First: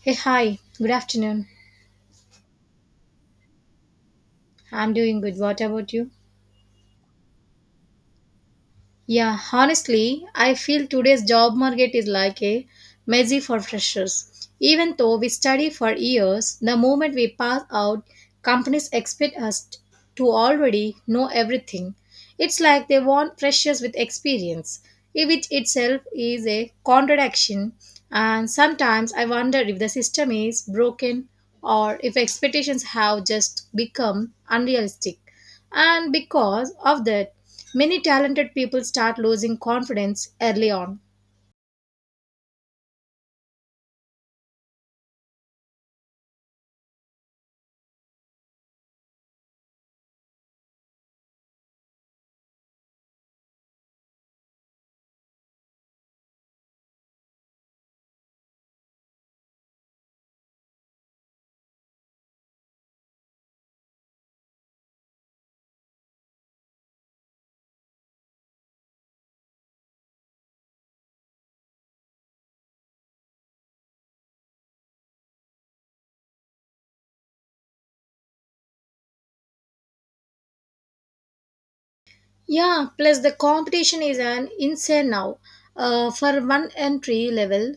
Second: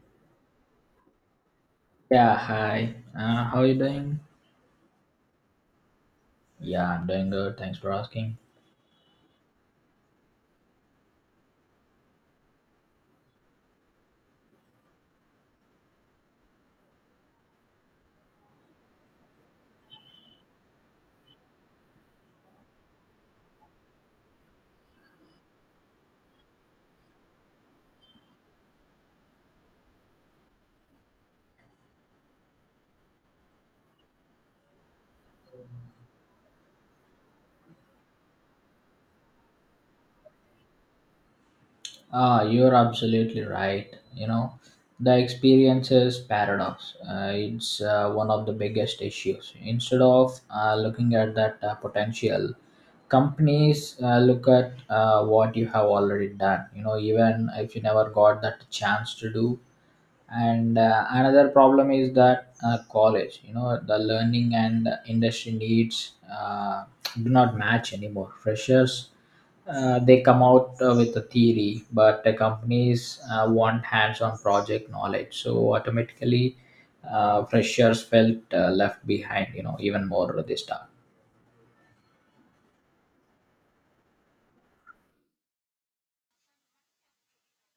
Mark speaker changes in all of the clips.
Speaker 1: Hey, hi. Good afternoon.
Speaker 2: Yeah, hi. How you doing?
Speaker 1: I'm doing good. What about you?
Speaker 2: Yeah, I'm doing good. Thanks for asking.
Speaker 1: Yeah, honestly, I feel today's job market is like a messy for freshers. Even though we study for years, the moment we pass out, companies expect us to already know everything. It's like they want freshers with experience, which itself is a contradiction. And sometimes I wonder if the system is broken or if expectations have just become unrealistic. And because of that, many talented people start losing confidence early on.
Speaker 2: You're absolutely right. You know, the experiences paradox. It's one of the biggest issues. Instead of looking at that potential, companies look at what you have already done. You know, even if you never got that chance to do. And another problem is that college, you know, the learning and industry needs do not match anymore. Freshers, they come out with a theory, but the companies want hands-on project knowledge, so automatically freshers felt left behind, you know, even more this time.
Speaker 1: Yeah, plus the competition is an insane now. For one entry level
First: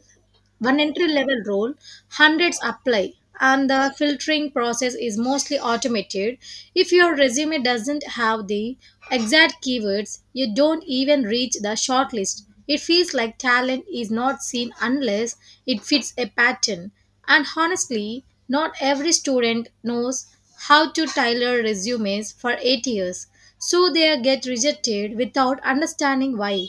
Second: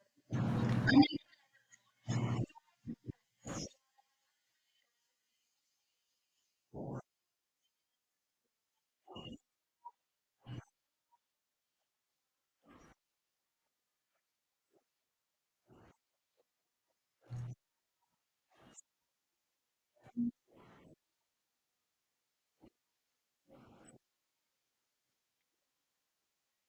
Speaker 1: one entry level role, hundreds apply, and the filtering process is mostly automated. If your resume doesn't have the exact keywords, you don't even reach the shortlist. It feels like talent is not seen unless it fits a pattern. And honestly, not every student knows how to tailor resumes for 8 years, so they get rejected without understanding why.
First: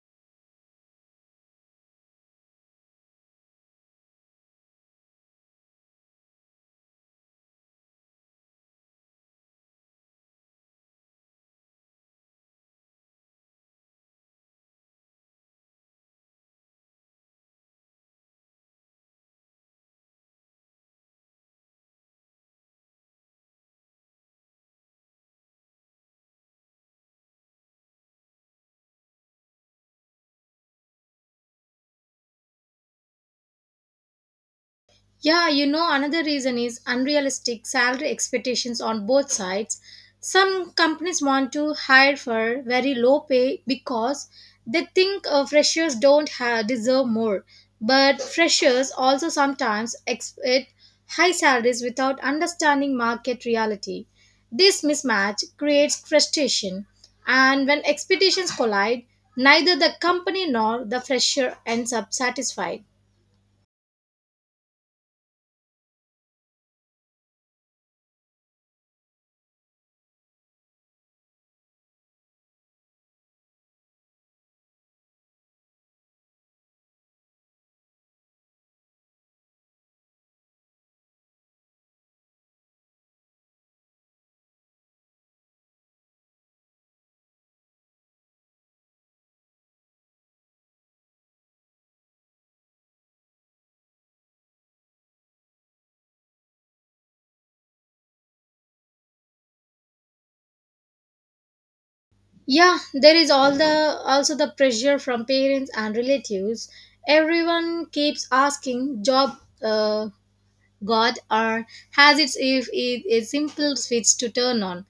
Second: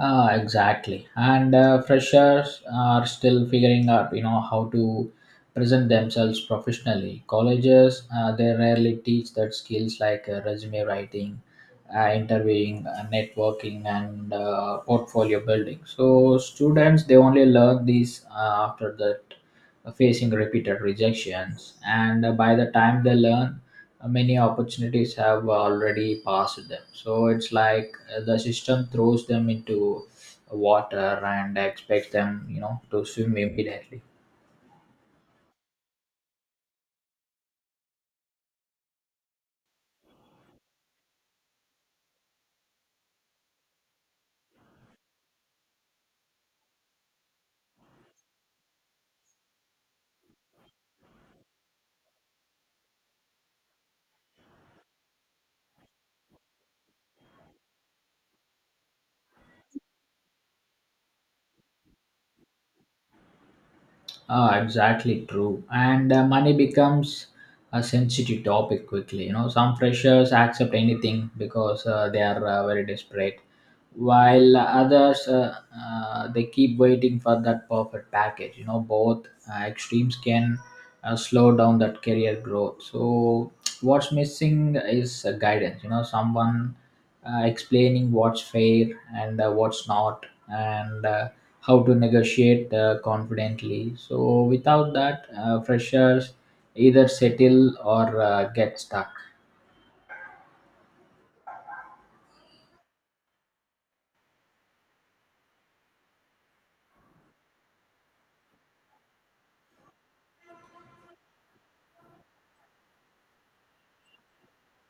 Speaker 2: Exactly. And freshers are still figuring out, you know, how to present themselves professionally. Colleges, they rarely teach that skills like resume writing, interviewing, networking, and portfolio building. So students, they only learn these after that facing repeated rejections. And by the time they learn, many opportunities have already passed them, so it's like the system throws them into water and expects them, you know, to swim immediately.
Speaker 1: Yeah, you know, another reason is unrealistic salary expectations on both sides. Some companies want to hire for very low pay because they think freshers don't deserve more. But freshers also sometimes expect high salaries without understanding market reality. This mismatch creates frustration, and when expectations collide, neither the company nor the fresher ends up satisfied.
Speaker 2: Exactly true. And money becomes a sensitive topic quickly. You know, some freshers accept anything because they are very desperate, while others they keep waiting for that perfect package. You know, both extremes can slow down that career growth. So, what's missing is guidance. You know, someone explaining what's fair and what's not, and how to negotiate confidently. So without that, freshers either settle or get stuck.
Speaker 1: Yeah, there is all the also the pressure from parents and relatives. Everyone keeps asking job God or has its if it a simple switch to turn on.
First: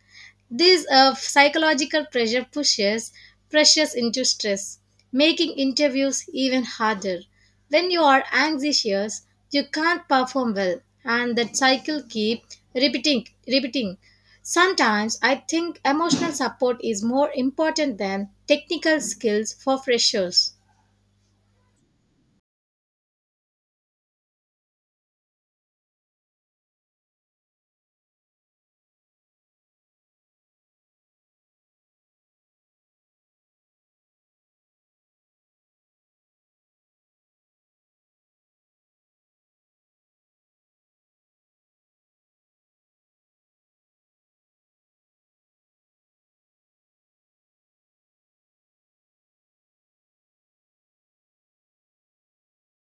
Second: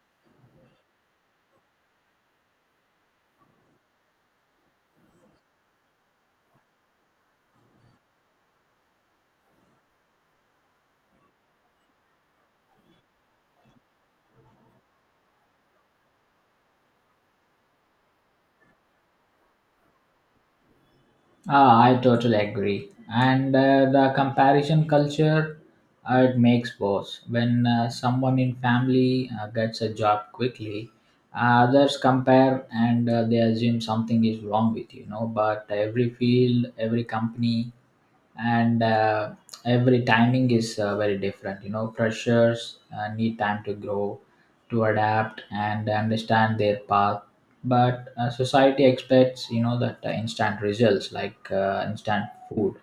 Speaker 1: This psychological pressure pushes pressures into stress, making interviews even harder. When you are anxious, you can't perform well, and that cycle keep repeating. Sometimes I think emotional support is more important than technical skills for freshers.
Speaker 2: I totally agree. And the comparison culture, it makes worse. When someone in family gets a job quickly, others compare and they assume something is wrong with you, know. But every field, every company, and every timing is very different, you know. Freshers need time to grow, to adapt and understand their path, but society expects, you know, that instant results like instant food.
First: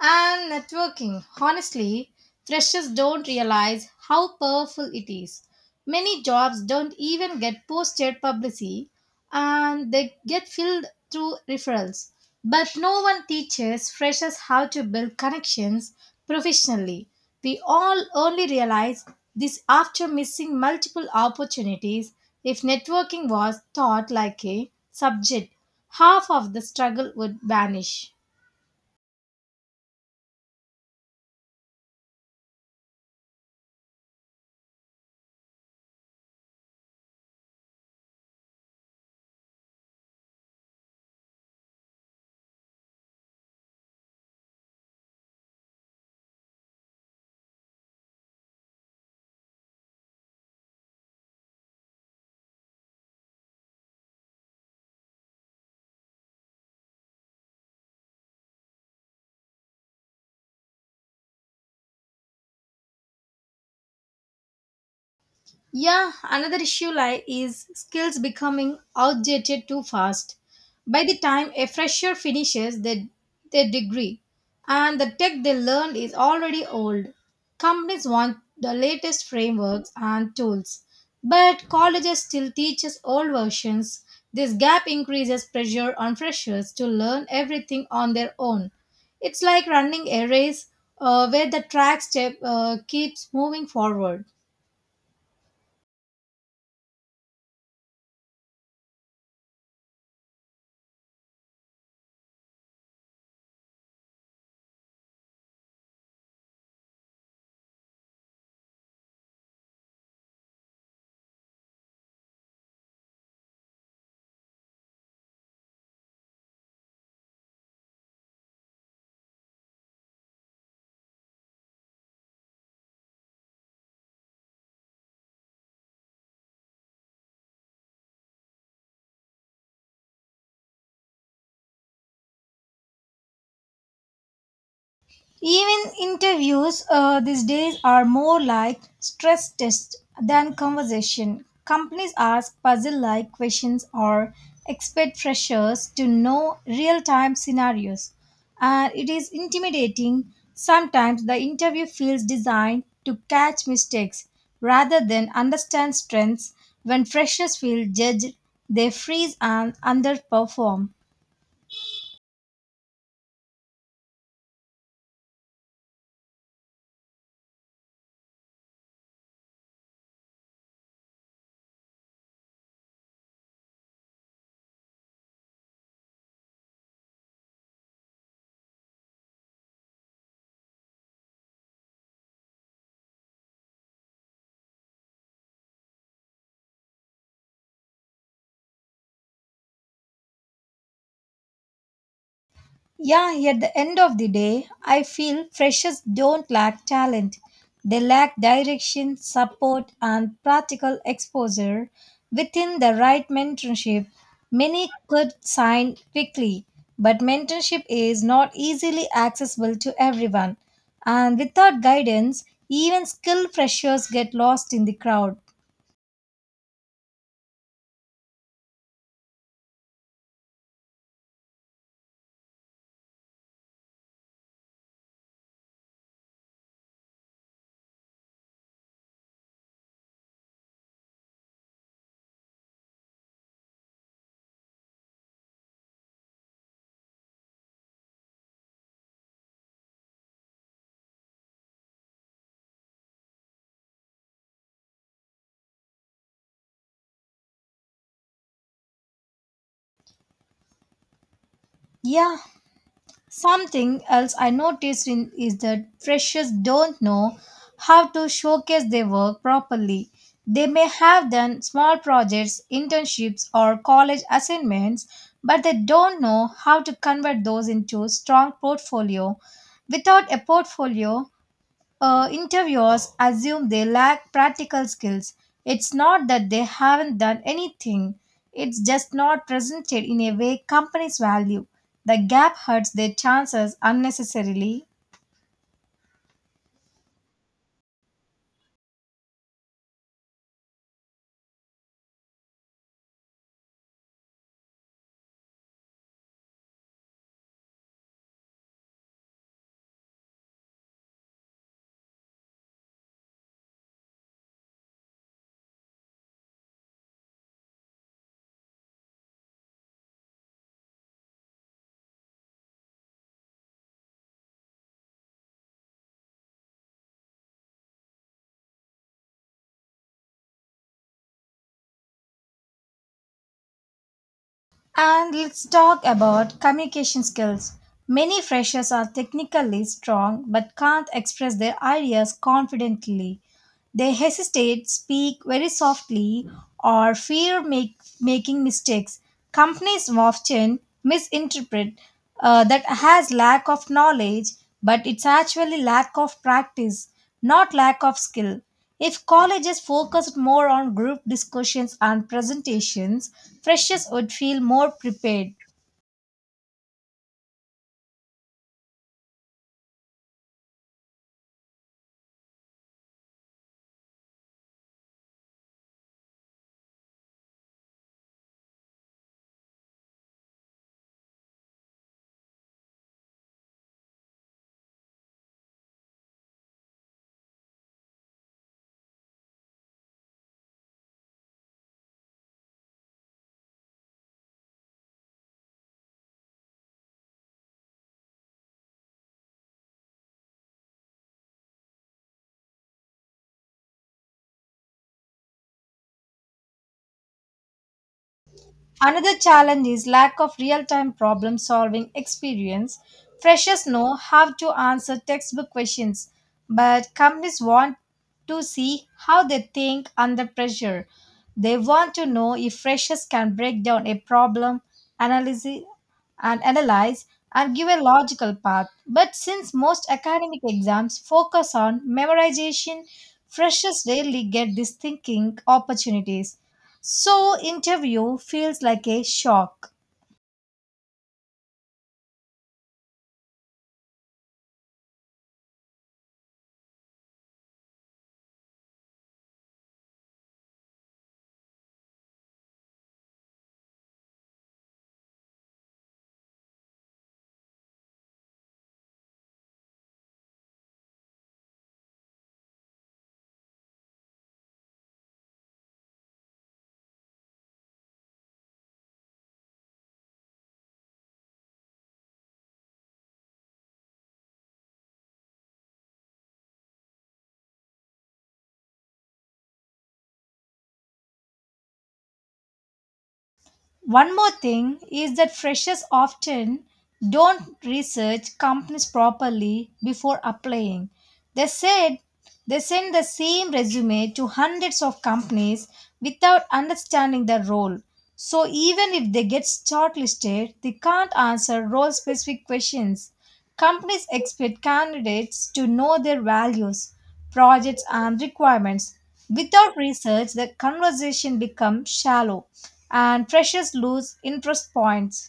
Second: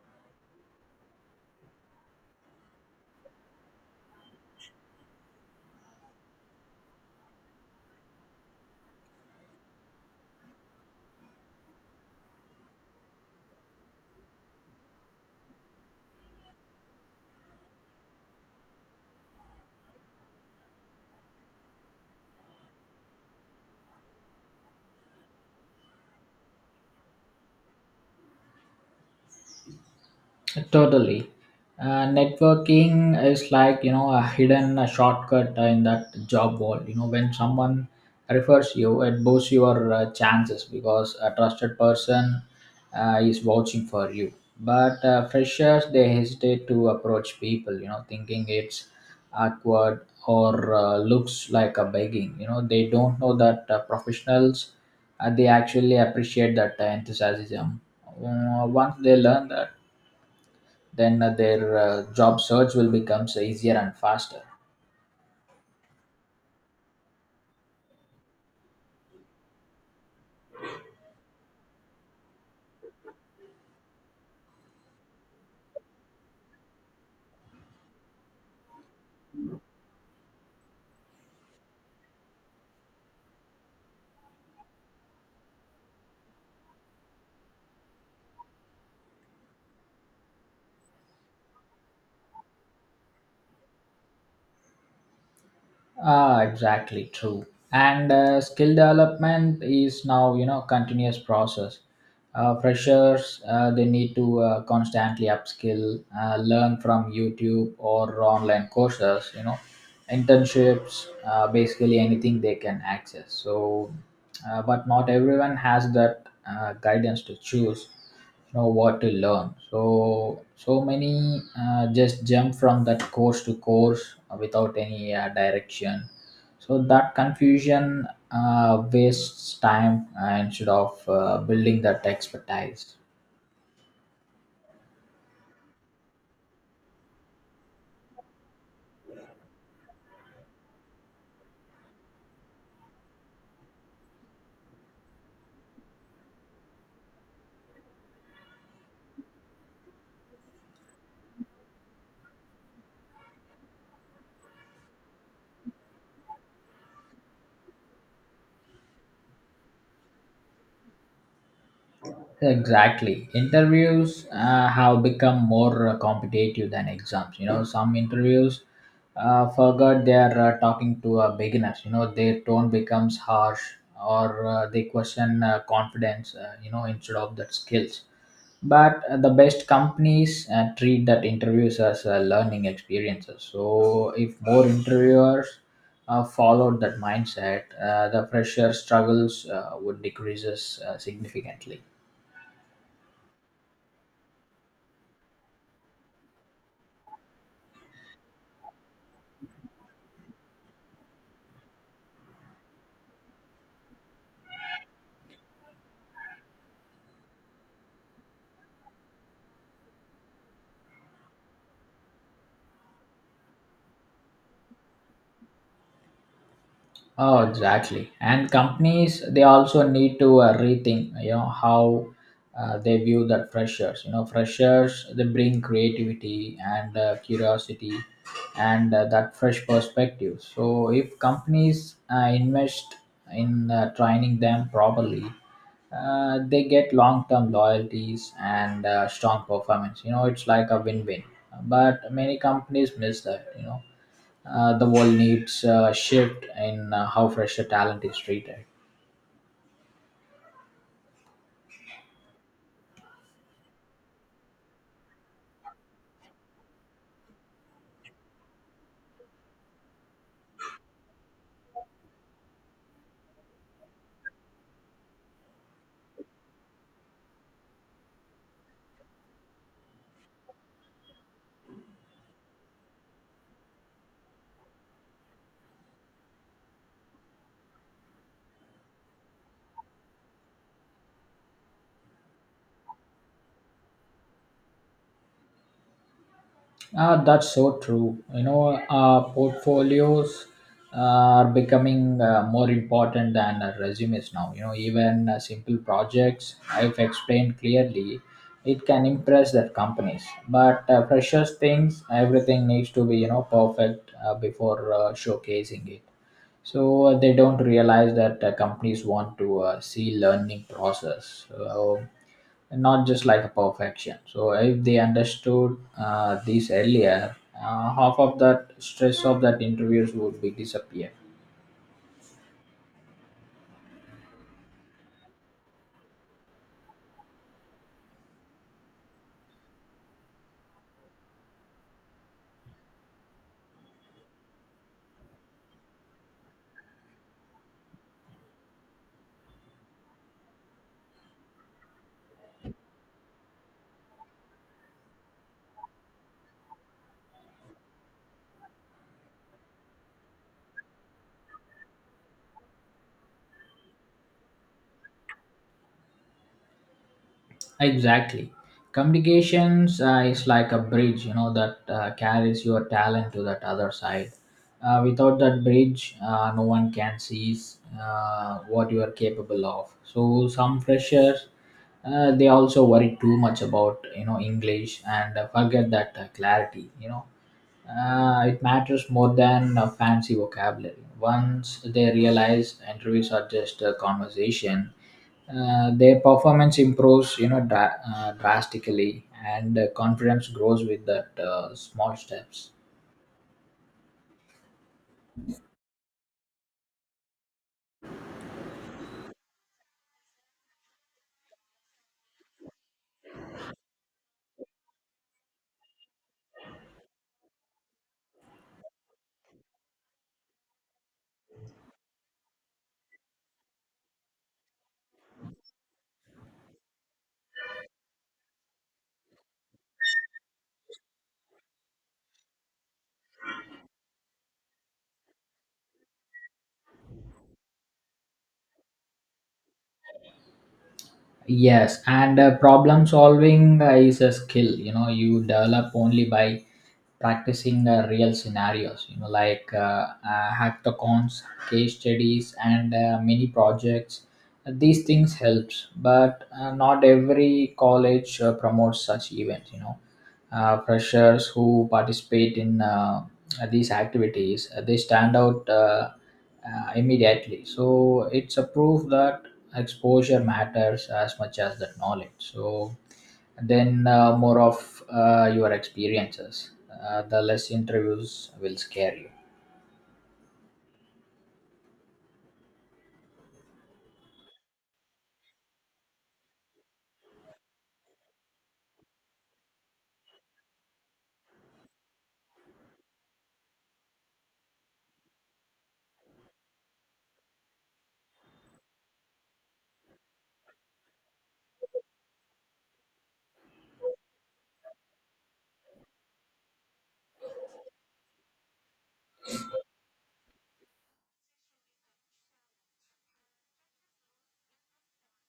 Speaker 1: And networking. Honestly, freshers don't realize how powerful it is. Many jobs don't even get posted publicly, and they get filled through referrals. But no one teaches freshers how to build connections professionally. We all only realize this after missing multiple opportunities. If networking was taught like a subject, half of the struggle would vanish.
Speaker 2: Totally. Networking is like, you know, a hidden shortcut in that job world. You know, when someone refers you, it boosts your chances because a trusted person is vouching for you. But freshers, they hesitate to approach people, you know, thinking it's awkward or looks like a begging. You know, they don't know that professionals, they actually appreciate that enthusiasm. Once they learn that, then their job search will become easier and faster.
Speaker 1: Yeah, another issue lie is skills becoming outdated too fast. By the time a fresher finishes their degree, and the tech they learned is already old, companies want the latest frameworks and tools, but colleges still teaches old versions. This gap increases pressure on freshers to learn everything on their own. It's like running a race where the track step keeps moving forward.
Speaker 2: Exactly true. And skill development is now, you know, continuous process. Uh, freshers, they need to constantly upskill, learn from youtube or online courses, you know, internships, basically anything they can access. So but not everyone has that guidance to choose, you know, what to learn, so so many just jump from that course to course without any direction. So that confusion wastes time instead of building that expertise.
Speaker 1: Even interviews these days are more like stress tests than conversation. Companies ask puzzle like questions or expect freshers to know real time scenarios. And it is intimidating. Sometimes the interview feels designed to catch mistakes rather than understand strengths. When freshers feel judged, they freeze and underperform.
Speaker 2: Exactly. Interviews have become more competitive than exams. You know, some interviews forgot they are talking to beginners. You know, their tone becomes harsh or they question confidence, you know, instead of that skills. But the best companies treat that interviews as learning experiences. So if more interviewers followed that mindset, the fresher struggles would decreases significantly.
Speaker 1: Yeah, at the end of the day, I feel freshers don't lack talent. They lack direction, support, and practical exposure. Within the right mentorship, many could sign quickly, but mentorship is not easily accessible to everyone. And without guidance, even skilled freshers get lost in the crowd.
Speaker 2: Oh, exactly. And companies, they also need to rethink, you know, how they view that freshers. You know, freshers, they bring creativity and curiosity and that fresh perspective. So if companies invest in training them properly, they get long-term loyalties and strong performance. You know, it's like a win-win. But many companies miss that. You know, the world needs a shift in how fresher talent is treated.
Speaker 1: Yeah, something else I noticed in, is that freshers don't know how to showcase their work properly. They may have done small projects, internships, or college assignments, but they don't know how to convert those into strong portfolio. Without a portfolio, interviewers assume they lack practical skills. It's not that they haven't done anything, it's just not presented in a way companies value. The gap hurts their chances unnecessarily.
Speaker 2: That's so true. You know, portfolios are becoming more important than resumes now. You know, even simple projects I've explained clearly, it can impress the companies. But freshers things, everything needs to be, you know, perfect before showcasing it. So they don't realize that companies want to see learning process. So and not just like a perfection. So if they understood this earlier, half of that stress of that interviews would be disappear.
Speaker 1: And let's talk about communication skills. Many freshers are technically strong but can't express their ideas confidently. They hesitate, speak very softly, or fear making mistakes. Companies often misinterpret that has lack of knowledge, but it's actually lack of practice, not lack of skill. If colleges focused more on group discussions and presentations, freshers would feel more prepared.
Speaker 2: Exactly. Communications is like a bridge, you know, that carries your talent to that other side. Without that bridge, no one can see what you are capable of. So some freshers, they also worry too much about, you know, English and forget that clarity. You know, it matters more than fancy vocabulary. Once they realize interviews are just a conversation, their performance improves, you know, drastically, and confidence grows with that small steps.
Speaker 1: Another challenge is lack of real-time problem-solving experience. Freshers know how to answer textbook questions, but companies want to see how they think under pressure. They want to know if freshers can break down a problem, analyze analyze, and give a logical path. But since most academic exams focus on memorization, freshers rarely get these thinking opportunities. So interview feels like a shock.
Speaker 2: Yes, and problem solving is a skill, you know, you develop only by practicing real scenarios, you know, like hackathons, case studies, and mini projects. These things helps, but not every college promotes such events, you know. Freshers who participate in these activities they stand out immediately, so it's a proof that exposure matters as much as the knowledge. So then more of your experiences, the less interviews will scare you.
Speaker 1: One more thing is that freshers often don't research companies properly before applying. They said they send the same resume to hundreds of companies without understanding the role. So even if they get shortlisted, they can't answer role specific questions. Companies expect candidates to know their values, projects, and requirements. Without research, the conversation becomes shallow and freshers lose interest points.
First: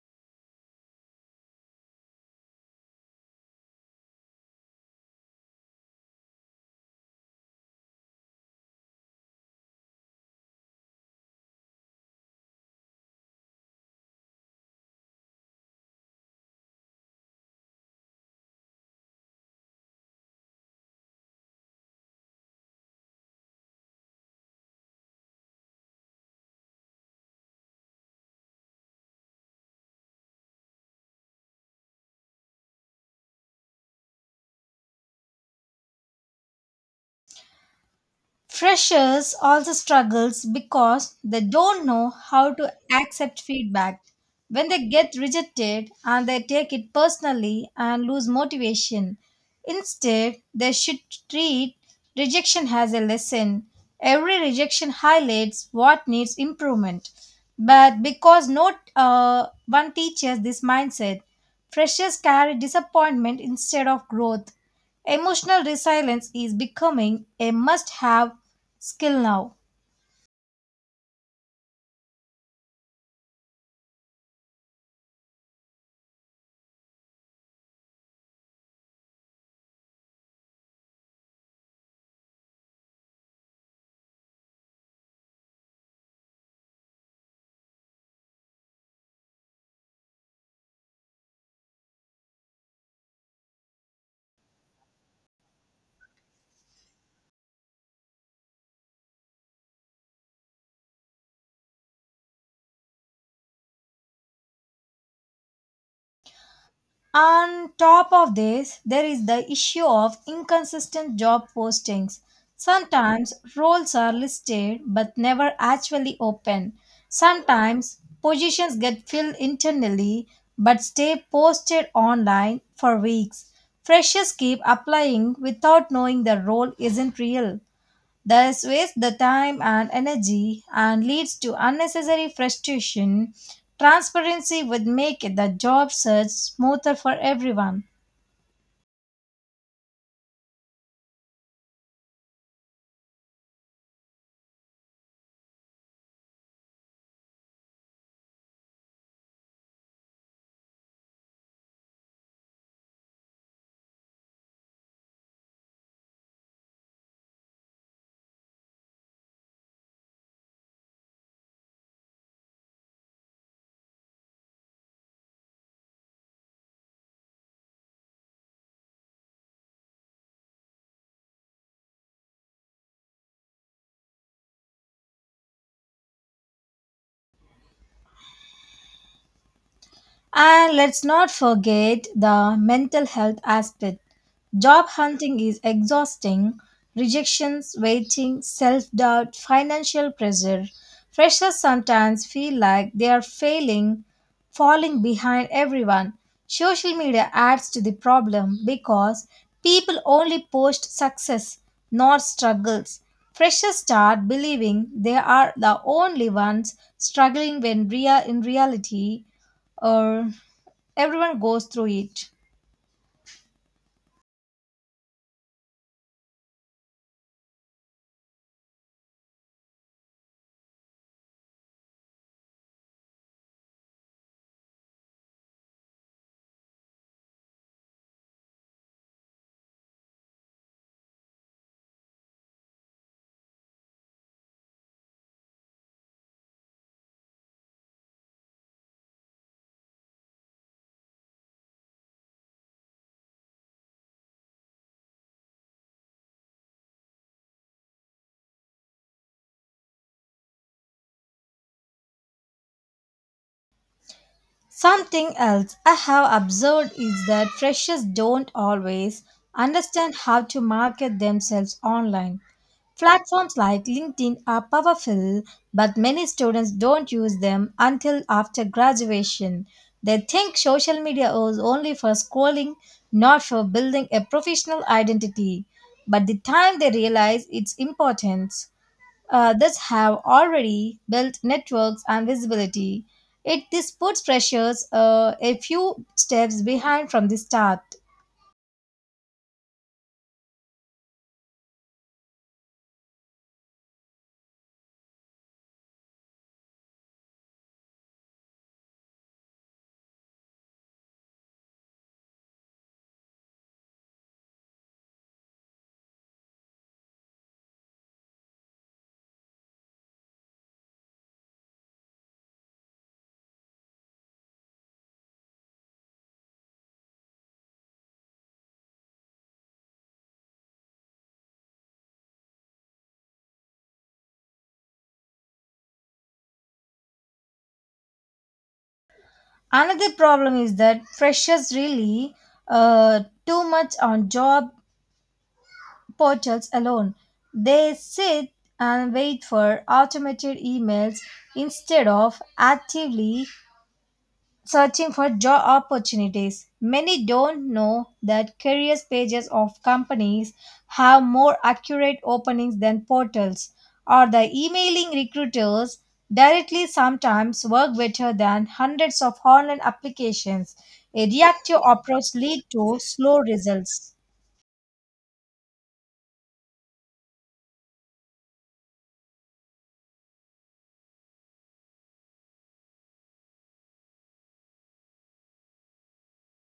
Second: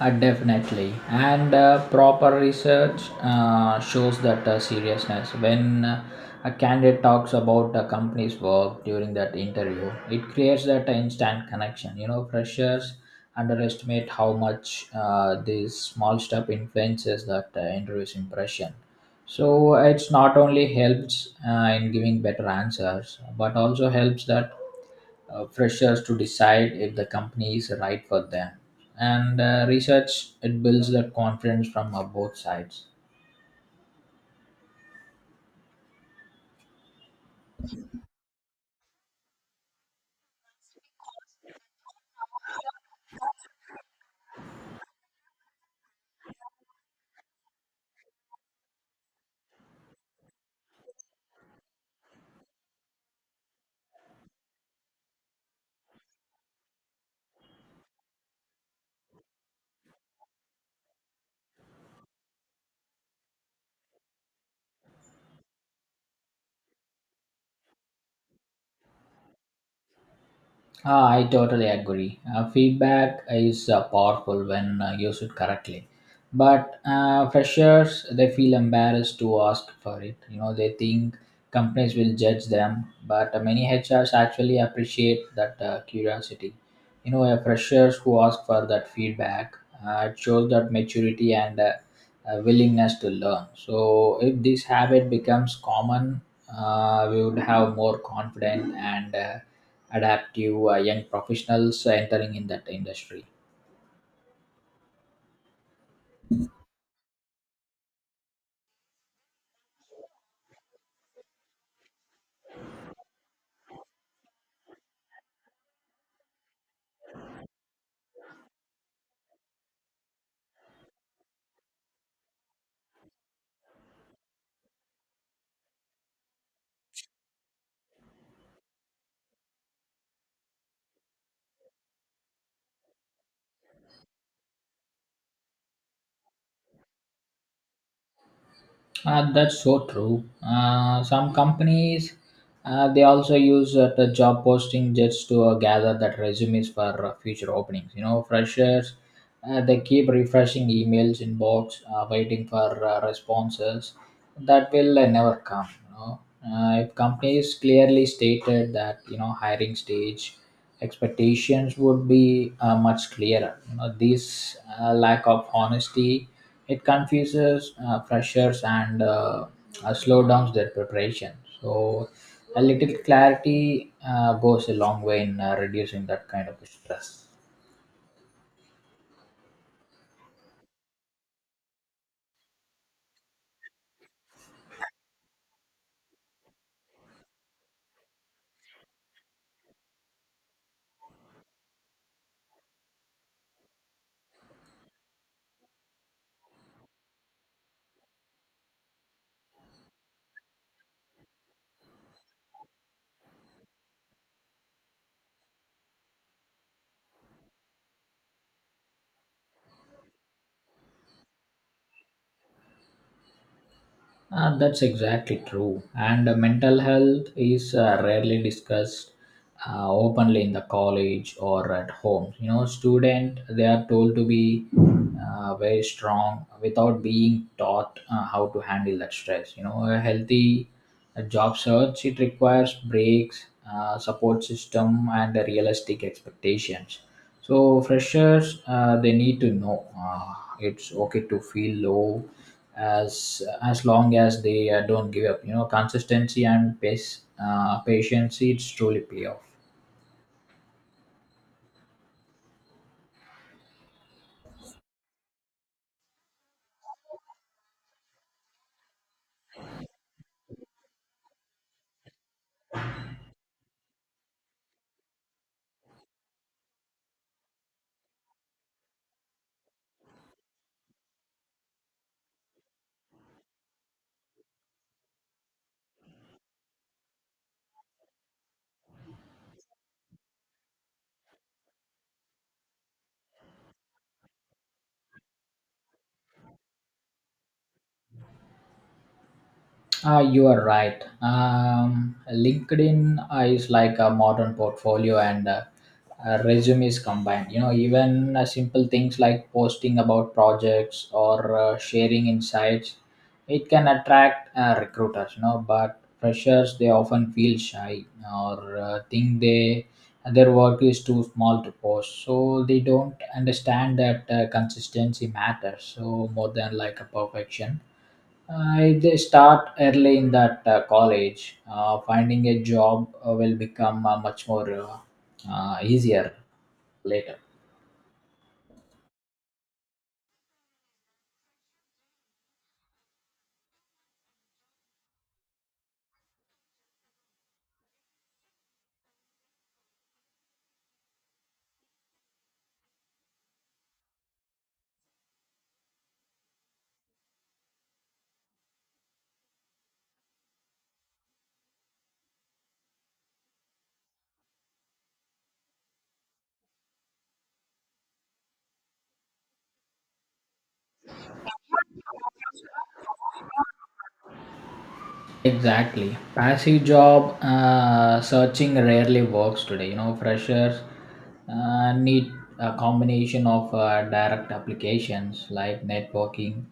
Speaker 2: Definitely, and proper research shows that seriousness. When a candidate talks about a company's work during that interview, it creates that instant connection. You know, freshers underestimate how much this small step influences that interview's impression. So it's not only helps in giving better answers, but also helps that freshers to decide if the company is right for them. And research, it builds that confidence from both sides.
Speaker 1: Freshers also struggles because they don't know how to accept feedback when they get rejected, and they take it personally and lose motivation. Instead, they should treat rejection as a lesson. Every rejection highlights what needs improvement. But because not one teaches this mindset, freshers carry disappointment instead of growth. Emotional resilience is becoming a must have skill now.
Speaker 2: I totally agree. Feedback is powerful when used correctly. But freshers, they feel embarrassed to ask for it. You know, they think companies will judge them. But many HRs actually appreciate that curiosity. You know, freshers who ask for that feedback, it shows that maturity and willingness to learn. So, if this habit becomes common, we would have more confident and adaptive young professionals entering in that industry.
Speaker 1: On top of this, there is the issue of inconsistent job postings. Sometimes roles are listed but never actually open. Sometimes positions get filled internally but stay posted online for weeks. Freshers keep applying without knowing the role isn't real. This wastes the time and energy and leads to unnecessary frustration. Transparency would make the job search smoother for everyone.
Speaker 2: That's so true. Some companies they also use the job posting just to gather that resumes for future openings. You know, freshers they keep refreshing emails inbox, waiting for responses that will never come. You know, if companies clearly stated that, you know, hiring stage expectations would be much clearer. You know, this lack of honesty, it confuses freshers and slow downs their preparation. So a little clarity goes a long way in reducing that kind of stress.
Speaker 1: And let's not forget the mental health aspect. Job hunting is exhausting. Rejections, waiting, self doubt, financial pressure. Freshers sometimes feel like they are failing, falling behind everyone. Social media adds to the problem because people only post success, not struggles. Freshers start believing they are the only ones struggling when real in reality or everyone goes through it.
Speaker 2: That's exactly true. And mental health is rarely discussed openly in the college or at home. You know, student, they are told to be very strong without being taught how to handle that stress. You know, a healthy a job search, it requires breaks, support system, and the realistic expectations. So freshers they need to know it's okay to feel low as long as they don't give up. You know, consistency and pace, patience, it's truly pay off.
Speaker 1: Something else I have observed is that freshers don't always understand how to market themselves online. Platforms like LinkedIn are powerful, but many students don't use them until after graduation. They think social media is only for scrolling, not for building a professional identity. But the time they realize its importance, that have already built networks and visibility. It this puts freshers a few steps behind from the start.
Speaker 2: You are right. LinkedIn is like a modern portfolio and resumes combined. You know, even simple things like posting about projects or sharing insights, it can attract recruiters. You know, but freshers, they often feel shy or think they their work is too small to post, so they don't understand that consistency matters so more than like a perfection. I they start early in that college, finding a job will become much more easier later.
Speaker 1: Another problem is that freshers really uh, too much on job portals alone. They sit and wait for automated emails instead of actively searching for job opportunities. Many don't know that careers pages of companies have more accurate openings than portals, or the emailing recruiters directly sometimes work better than hundreds of online applications. A reactive approach leads to slow results.
Speaker 2: Exactly. Passive job searching rarely works today. You know, freshers need a combination of direct applications like networking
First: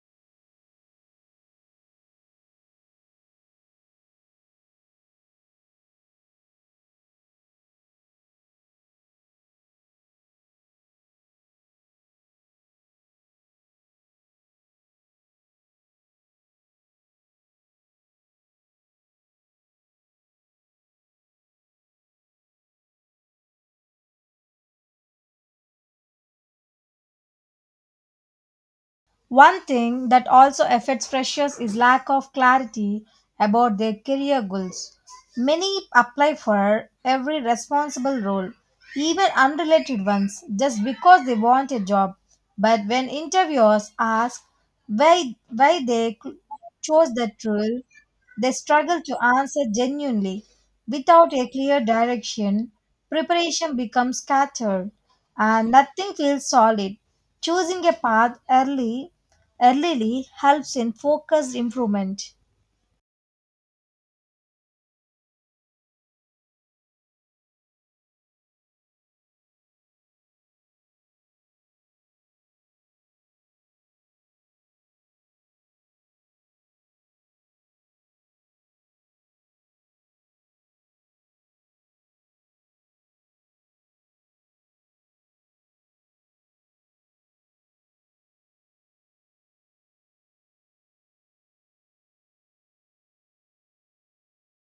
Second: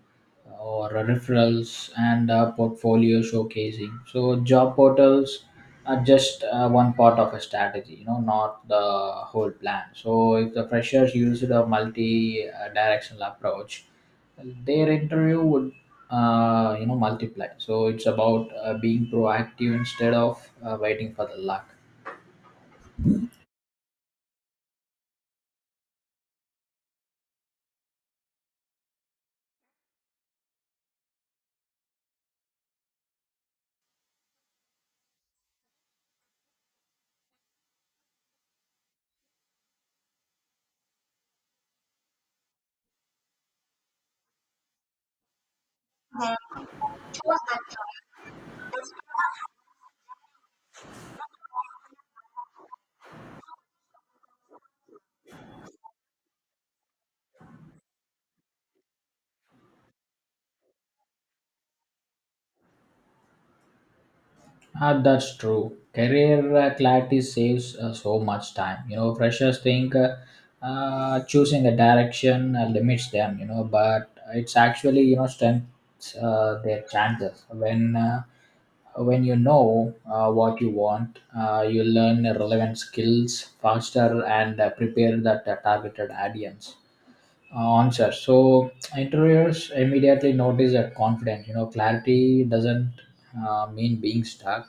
Speaker 2: or referrals and portfolio showcasing. So, job portals are just one part of a strategy, you know, not the whole plan. So, if the freshers used a multi directional approach, their interview would you know multiply, so it's about being proactive instead of waiting for the luck.
Speaker 1: One thing that also affects freshers is lack of clarity about their career goals. Many apply for every responsible role, even unrelated ones, just because they want a job. But when interviewers ask why chose that role, they struggle to answer genuinely. Without a clear direction, preparation becomes scattered and nothing feels solid. Choosing a path early helps in focused improvement.
Speaker 2: That's true. Career clarity saves so much time. You know, freshers think choosing a direction limits them. You know, but it's actually, you know, strengthens their chances. When you know what you want, you learn relevant skills faster and prepare that targeted audience. Answer. So interviewers immediately notice that confidence. You know, clarity doesn't mean being stuck.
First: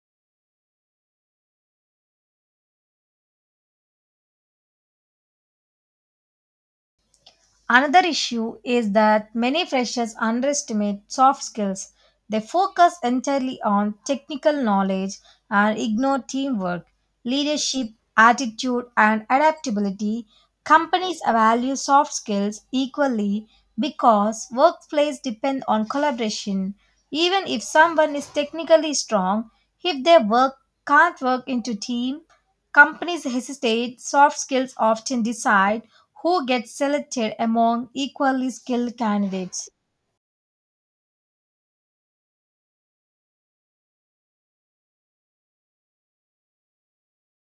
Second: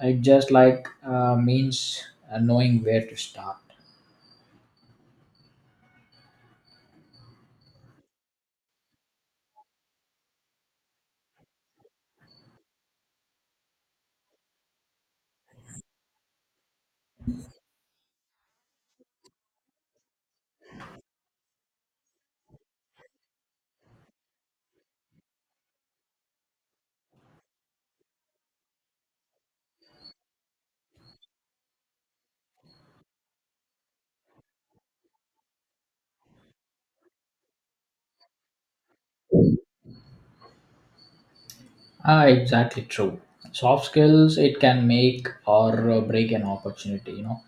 Speaker 2: It just like means knowing where to start.
Speaker 1: Another issue is that many freshers underestimate soft skills. They focus entirely on technical knowledge and ignore teamwork, leadership, attitude, and adaptability. Companies value soft skills equally because workplaces depend on collaboration. Even if someone is technically strong, if their work can't work into team, companies hesitate. Soft skills often decide who gets selected among equally skilled candidates.
Speaker 2: Ah, exactly true. Soft skills it can make or break an opportunity. You know,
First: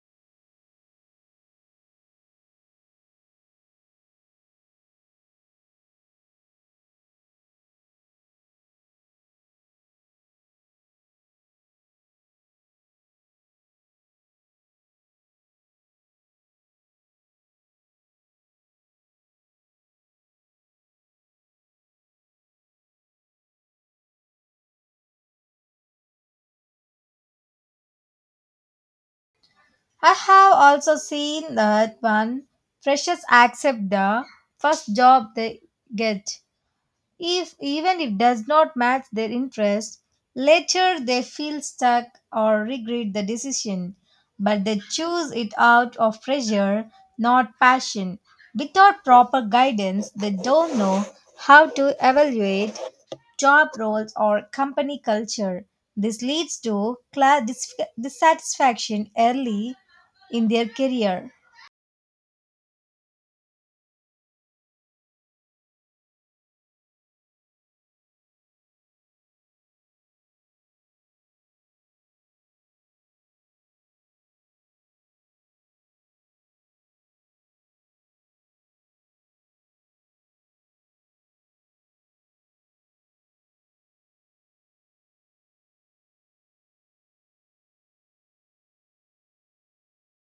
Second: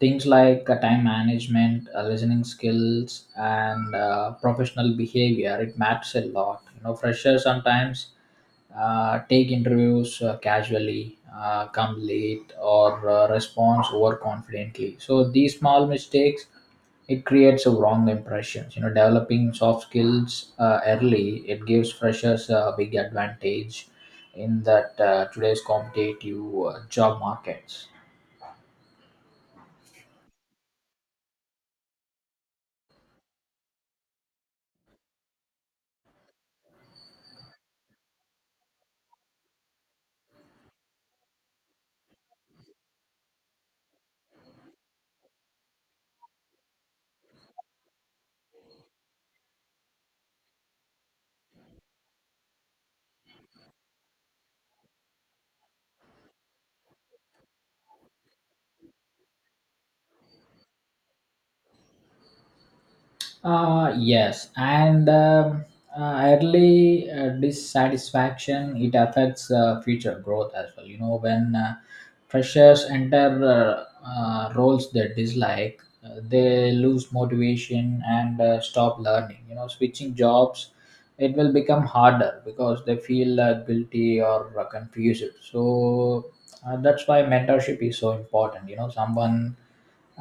Speaker 2: Things like time management, listening skills, and professional behavior, it matters a lot. You know, freshers sometimes take interviews casually, come late, or respond overconfidently. So these small mistakes it creates a wrong impressions. You know, developing soft skills early it gives freshers a big advantage in that today's competitive job markets.
Speaker 1: I have also seen that when freshers accept the first job they get, if even if does not match their interest, later they feel stuck or regret the decision. But they choose it out of pressure, not passion. Without proper guidance, they don't know how to evaluate job roles, or company culture. This leads to dissatisfaction early in their career.
Speaker 2: Yes, and early dissatisfaction it affects future growth as well. You know, when freshers enter roles they dislike, they lose motivation and stop learning. You know, switching jobs it will become harder because they feel guilty or confused. So that's why mentorship is so important. You know someone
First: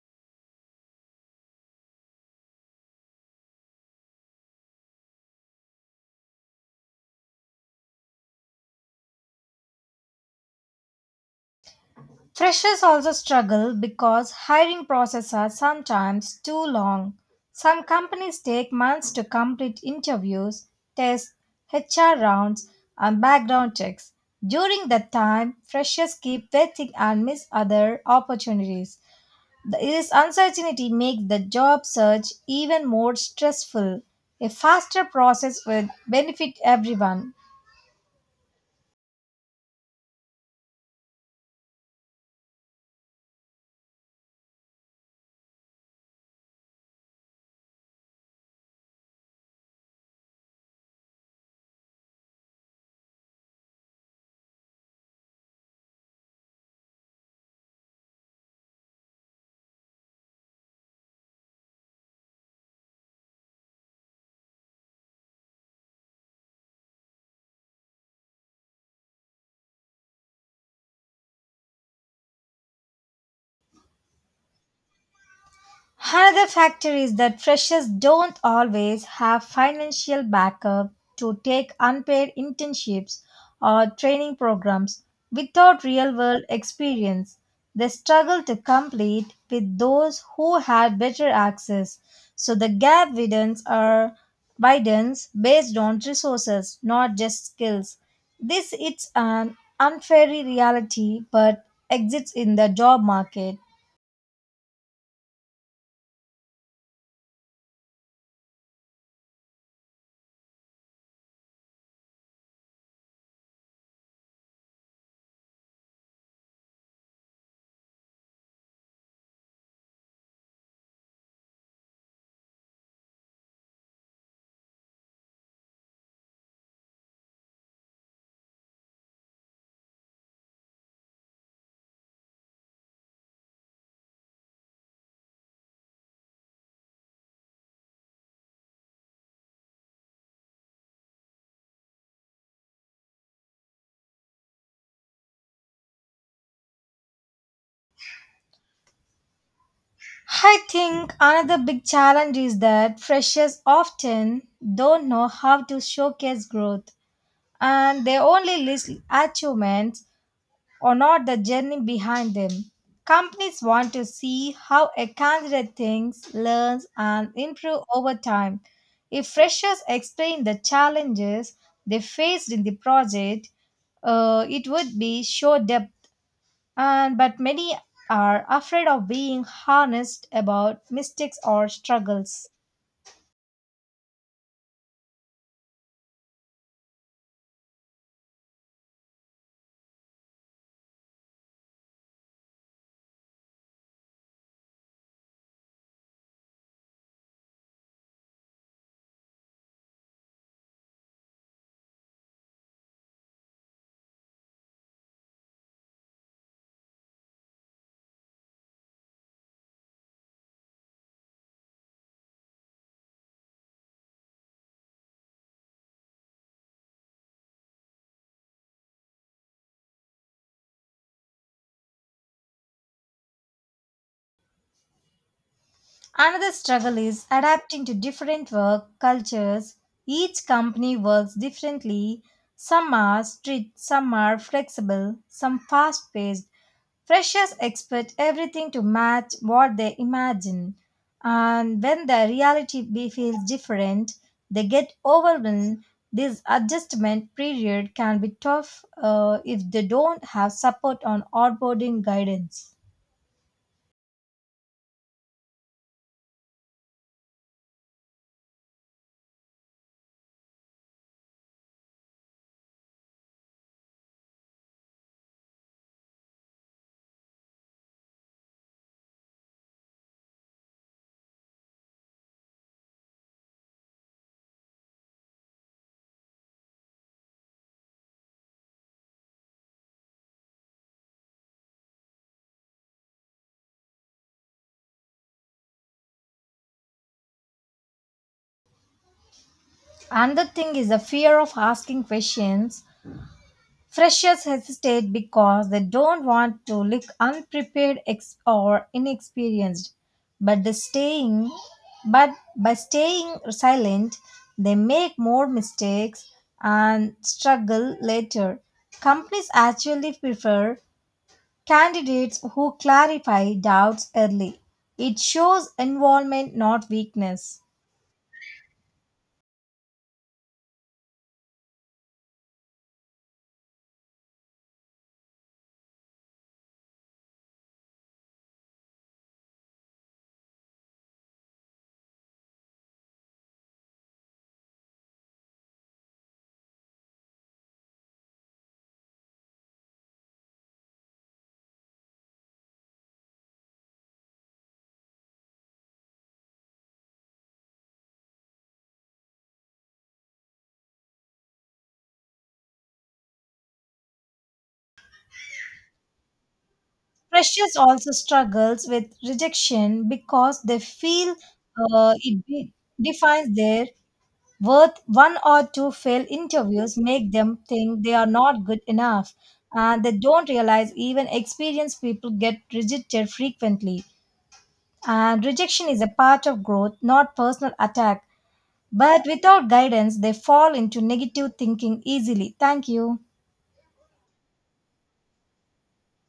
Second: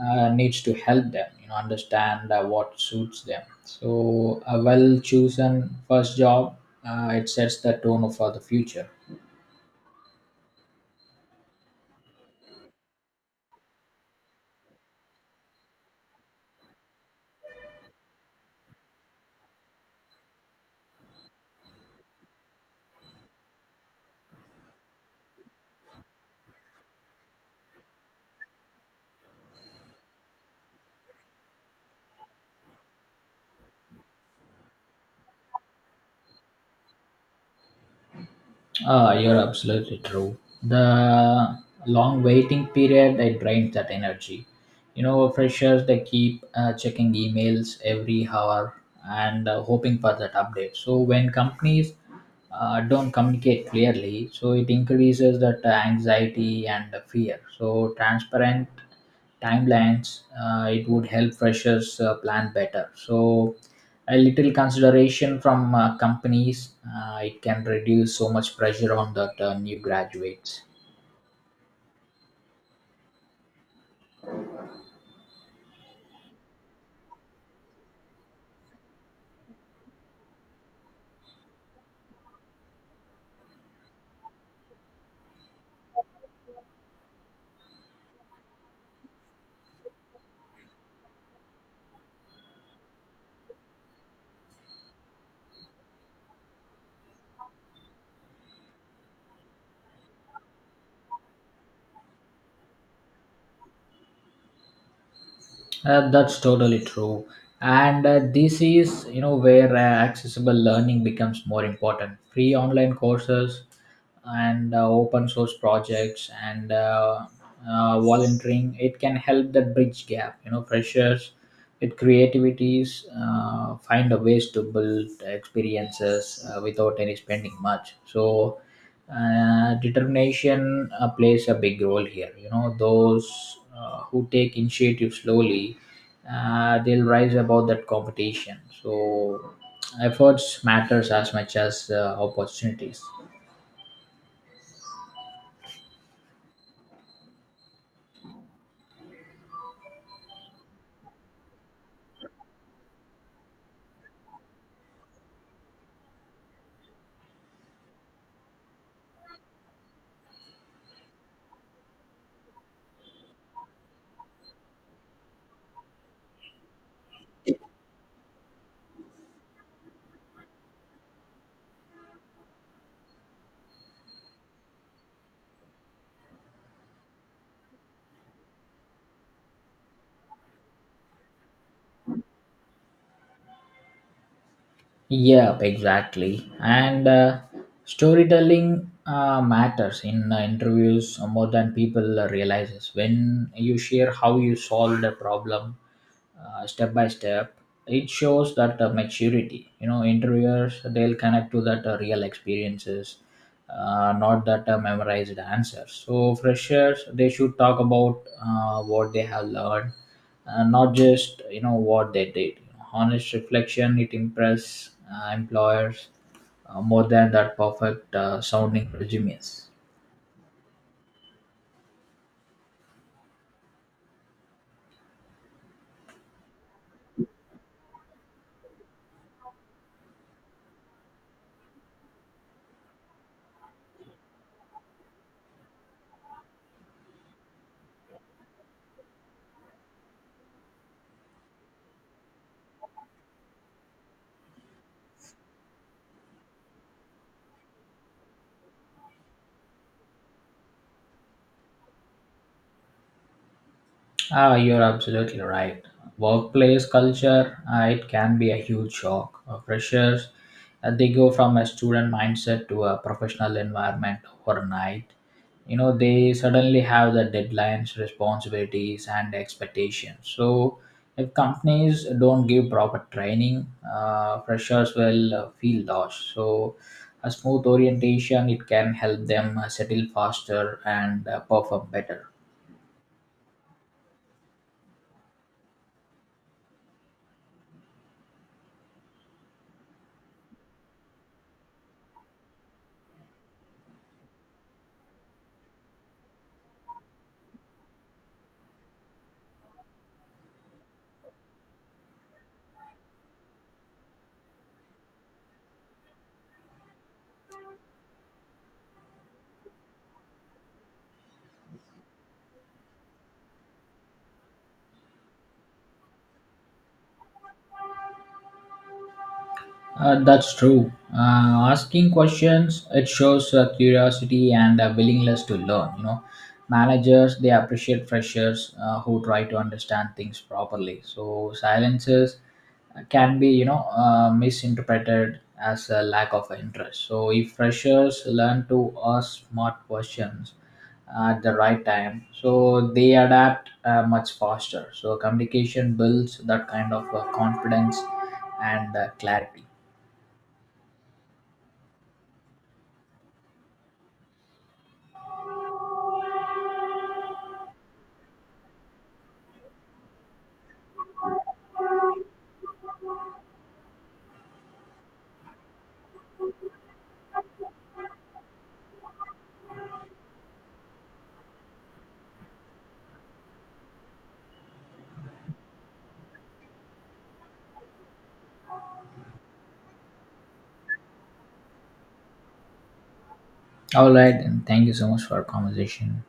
Speaker 2: needs to help them you know understand what suits them. So a well chosen first job, it sets the tone for the future.
Speaker 1: Freshers also struggle because hiring processes are sometimes too long. Some companies take months to complete interviews, tests, HR rounds, and background checks. During that time, freshers keep waiting and miss other opportunities. This uncertainty makes the job search even more stressful. A faster process would benefit everyone.
Speaker 2: Ah, you're absolutely true. The long waiting period it drains that energy. You know, freshers they keep checking emails every hour and hoping for that update. So when companies don't communicate clearly, so it increases that anxiety and fear. So transparent timelines, it would help freshers plan better. So a little consideration from companies, it can reduce so much pressure on that new graduates.
Speaker 1: Another factor is that freshers don't always have financial backup to take unpaid internships or training programs without real world experience. They struggle to compete with those who had better access. So the gap widens or widens based on resources, not just skills. This is an unfair reality but exists in the job market.
Speaker 2: That's totally true. And this is, you know, where accessible learning becomes more important. Free online courses and open source projects and volunteering it can help that bridge gap. You know freshers with creativities find a ways to build experiences without any spending much. So determination plays a big role here. You know those who take initiative slowly, they'll rise above that competition. So efforts matters as much as opportunities.
Speaker 1: I think another big challenge is that freshers often don't know how to showcase growth, and they only list achievements or not the journey behind them. Companies want to see how a candidate thinks, learns, and improves over time. If freshers explain the challenges they faced in the project, it would be show depth, and but many are afraid of being honest about mistakes or struggles.
Speaker 2: Yep, exactly. And storytelling matters in interviews more than people realizes. When you share how you solved a problem step by step, it shows that maturity. You know, interviewers they'll connect to that real experiences, not that memorized answers. So freshers they should talk about what they have learned, not just you know what they did. Honest reflection it impress employers more than that perfect sounding resumes.
Speaker 1: Another struggle is adapting to different work cultures. Each company works differently. Some are strict, some are flexible, some fast paced. Freshers expect everything to match what they imagine, and when the reality feels different, they get overwhelmed. This adjustment period can be tough if they don't have support on onboarding guidance.
Speaker 2: Ah, you're absolutely right. Workplace culture it can be a huge shock. Freshers they go from a student mindset to a professional environment overnight. You know they suddenly have the deadlines, responsibilities, and expectations. So if companies don't give proper training, freshers will feel lost. So a smooth orientation it can help them settle faster and perform better.
Speaker 1: Another thing is the fear of asking questions. Freshers hesitate because they don't want to look unprepared or inexperienced. But by staying silent, they make more mistakes and struggle later. Companies actually prefer candidates who clarify doubts early. It shows involvement, not weakness.
Speaker 2: That's true. Asking questions it shows curiosity and a willingness to learn. You know, managers they appreciate freshers who try to understand things properly. So silences can be you know misinterpreted as a lack of interest. So if freshers learn to ask smart questions at the right time, so they adapt much faster. So communication builds that kind of confidence and clarity.
Speaker 1: Freshers also struggles with rejection because they feel uh, it de- defines their worth. One or two failed interviews make them think they are not good enough, and they don't realize even experienced people get rejected frequently. And rejection is a part of growth, not personal attack. But without guidance, they fall into negative thinking easily. Thank you.
Speaker 2: All right, and thank you so much for our conversation.